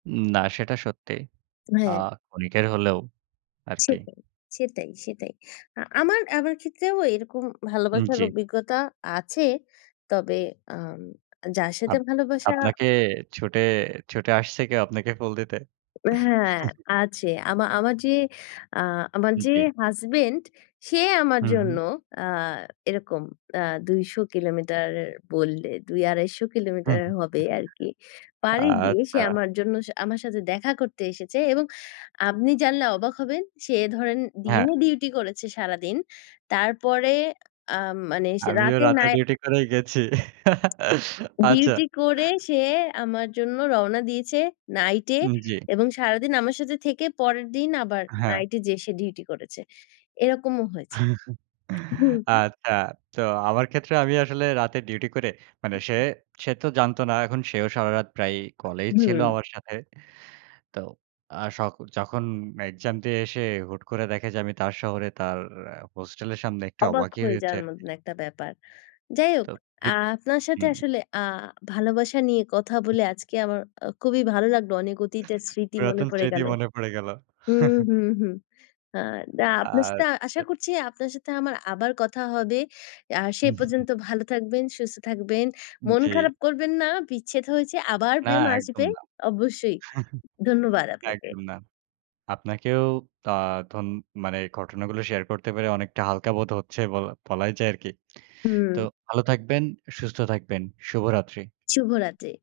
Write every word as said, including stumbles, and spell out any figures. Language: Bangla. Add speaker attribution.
Speaker 1: উম না সেটা সত্যি। আ
Speaker 2: হ্যাঁ।
Speaker 1: ক্ষণিকের হলেও আরকি।
Speaker 2: সেটাই, সেটাই, সেটাই। আ আমার আমার ক্ষেত্রেও এরকম
Speaker 1: উম,
Speaker 2: ভালোবাসার
Speaker 1: জি।
Speaker 2: অভিজ্ঞতা আছে। তবে আম যার সাথে
Speaker 1: আপ
Speaker 2: ভালোবাসা।
Speaker 1: আপনাকে ছুটে ছুটে আসছে কেউ আপনাকে ফুল দিতে?
Speaker 2: ও হ্যাঁ, আছে। আমা আমার যে, আ আমার
Speaker 1: উ,
Speaker 2: যে
Speaker 1: জি।
Speaker 2: হাসব্যান্ড, সে আমার
Speaker 1: হু, হু।
Speaker 2: জন্য আ এরকম আ দুইশ কিলোমিটার বললে দুই-আড়াইশো
Speaker 1: হু,
Speaker 2: কিলোমিটার হবে
Speaker 1: হুম।
Speaker 2: আরকি, পাড়ি দিয়ে সে
Speaker 1: আচ্ছা।
Speaker 2: আমার জন্য, আমার সাথে দেখা করতে এসেছে। এবং আপনি জানলে অবাক হবেন, সে ধরেন
Speaker 1: হ্যাঁ।
Speaker 2: দিনে ডিউটি করেছে সারাদিন। তারপরে আ মানে সে
Speaker 1: আমিও
Speaker 2: রাতে
Speaker 1: রাতে
Speaker 2: নাই
Speaker 1: ডিউটি করেই গেছি। আচ্ছা।
Speaker 2: ডিউটি করে সে আমার জন্য রওনা দিয়েছে নাইটে।
Speaker 1: উম, জি।
Speaker 2: এবং সারাদিন আমার সাথে থেকে, পরের দিন আবার
Speaker 1: হ্যাঁ।
Speaker 2: নাইটে যেয়ে সে ডিউটি করেছে। এরকমও হয়েছে। [unintelligible]
Speaker 1: আচ্ছা। তো আমার ক্ষেত্রে, আমি আসলে রাতে ডিউটি করে মানে সে সে তো জানতো না। এখন সেও সারারাত প্রায় কলেই ছিল
Speaker 2: হুম।
Speaker 1: আমার সাথে। তো, আ স যখন এক্সাম দিয়ে এসে হুট করে দেখে যে আমি তার শহরে তার হোস্টেলের সামনে একটু
Speaker 2: অবাক
Speaker 1: অবাকই
Speaker 2: হয়ে
Speaker 1: হয়েছে
Speaker 2: যাওয়ার
Speaker 1: আরকি।
Speaker 2: মতন একটা ব্যাপার। যাই হোক,
Speaker 1: তো।
Speaker 2: আ
Speaker 1: বিপ
Speaker 2: আপনার সাথে
Speaker 1: হুম।
Speaker 2: আসলে আ ভালোবাসা নিয়ে কথা বলে আজকে আমার আ খুবই ভালো লাগলো। অনেক অতীতের স্মৃতি মনে
Speaker 1: পুরাতন
Speaker 2: পড়ে
Speaker 1: স্মৃতি
Speaker 2: গেল
Speaker 1: মনে পড়ে গেল।
Speaker 2: হুম, হুম, হুম। আ না আপনার সাথে আশা
Speaker 1: আচ্ছা।
Speaker 2: করছি, আপনার সাথে আমার আবার কথা হবে। আ সে পর্যন্ত ভালো থাকবেন, সুস্থ থাকবেন। মন
Speaker 1: জি।
Speaker 2: খারাপ করবেন না, বিচ্ছেদ হয়েছে "আবার
Speaker 1: না,
Speaker 2: প্রেম
Speaker 1: একদম
Speaker 2: আসবে।"
Speaker 1: না
Speaker 2: অবশ্যই। ধন্যবাদ আপনাকে।
Speaker 1: একদম না আপনাকেও আ ধোন মানে ঘটনাগুলো শেয়ার করতে পারে, অনেকটা হালকা বোধ হচ্ছে বল বলাই যায় আরকি।
Speaker 2: হুম।
Speaker 1: তো ভালো থাকবেন, সুস্থ থাকবেন। শুভরাত্রি।
Speaker 2: শুভরাত্রি।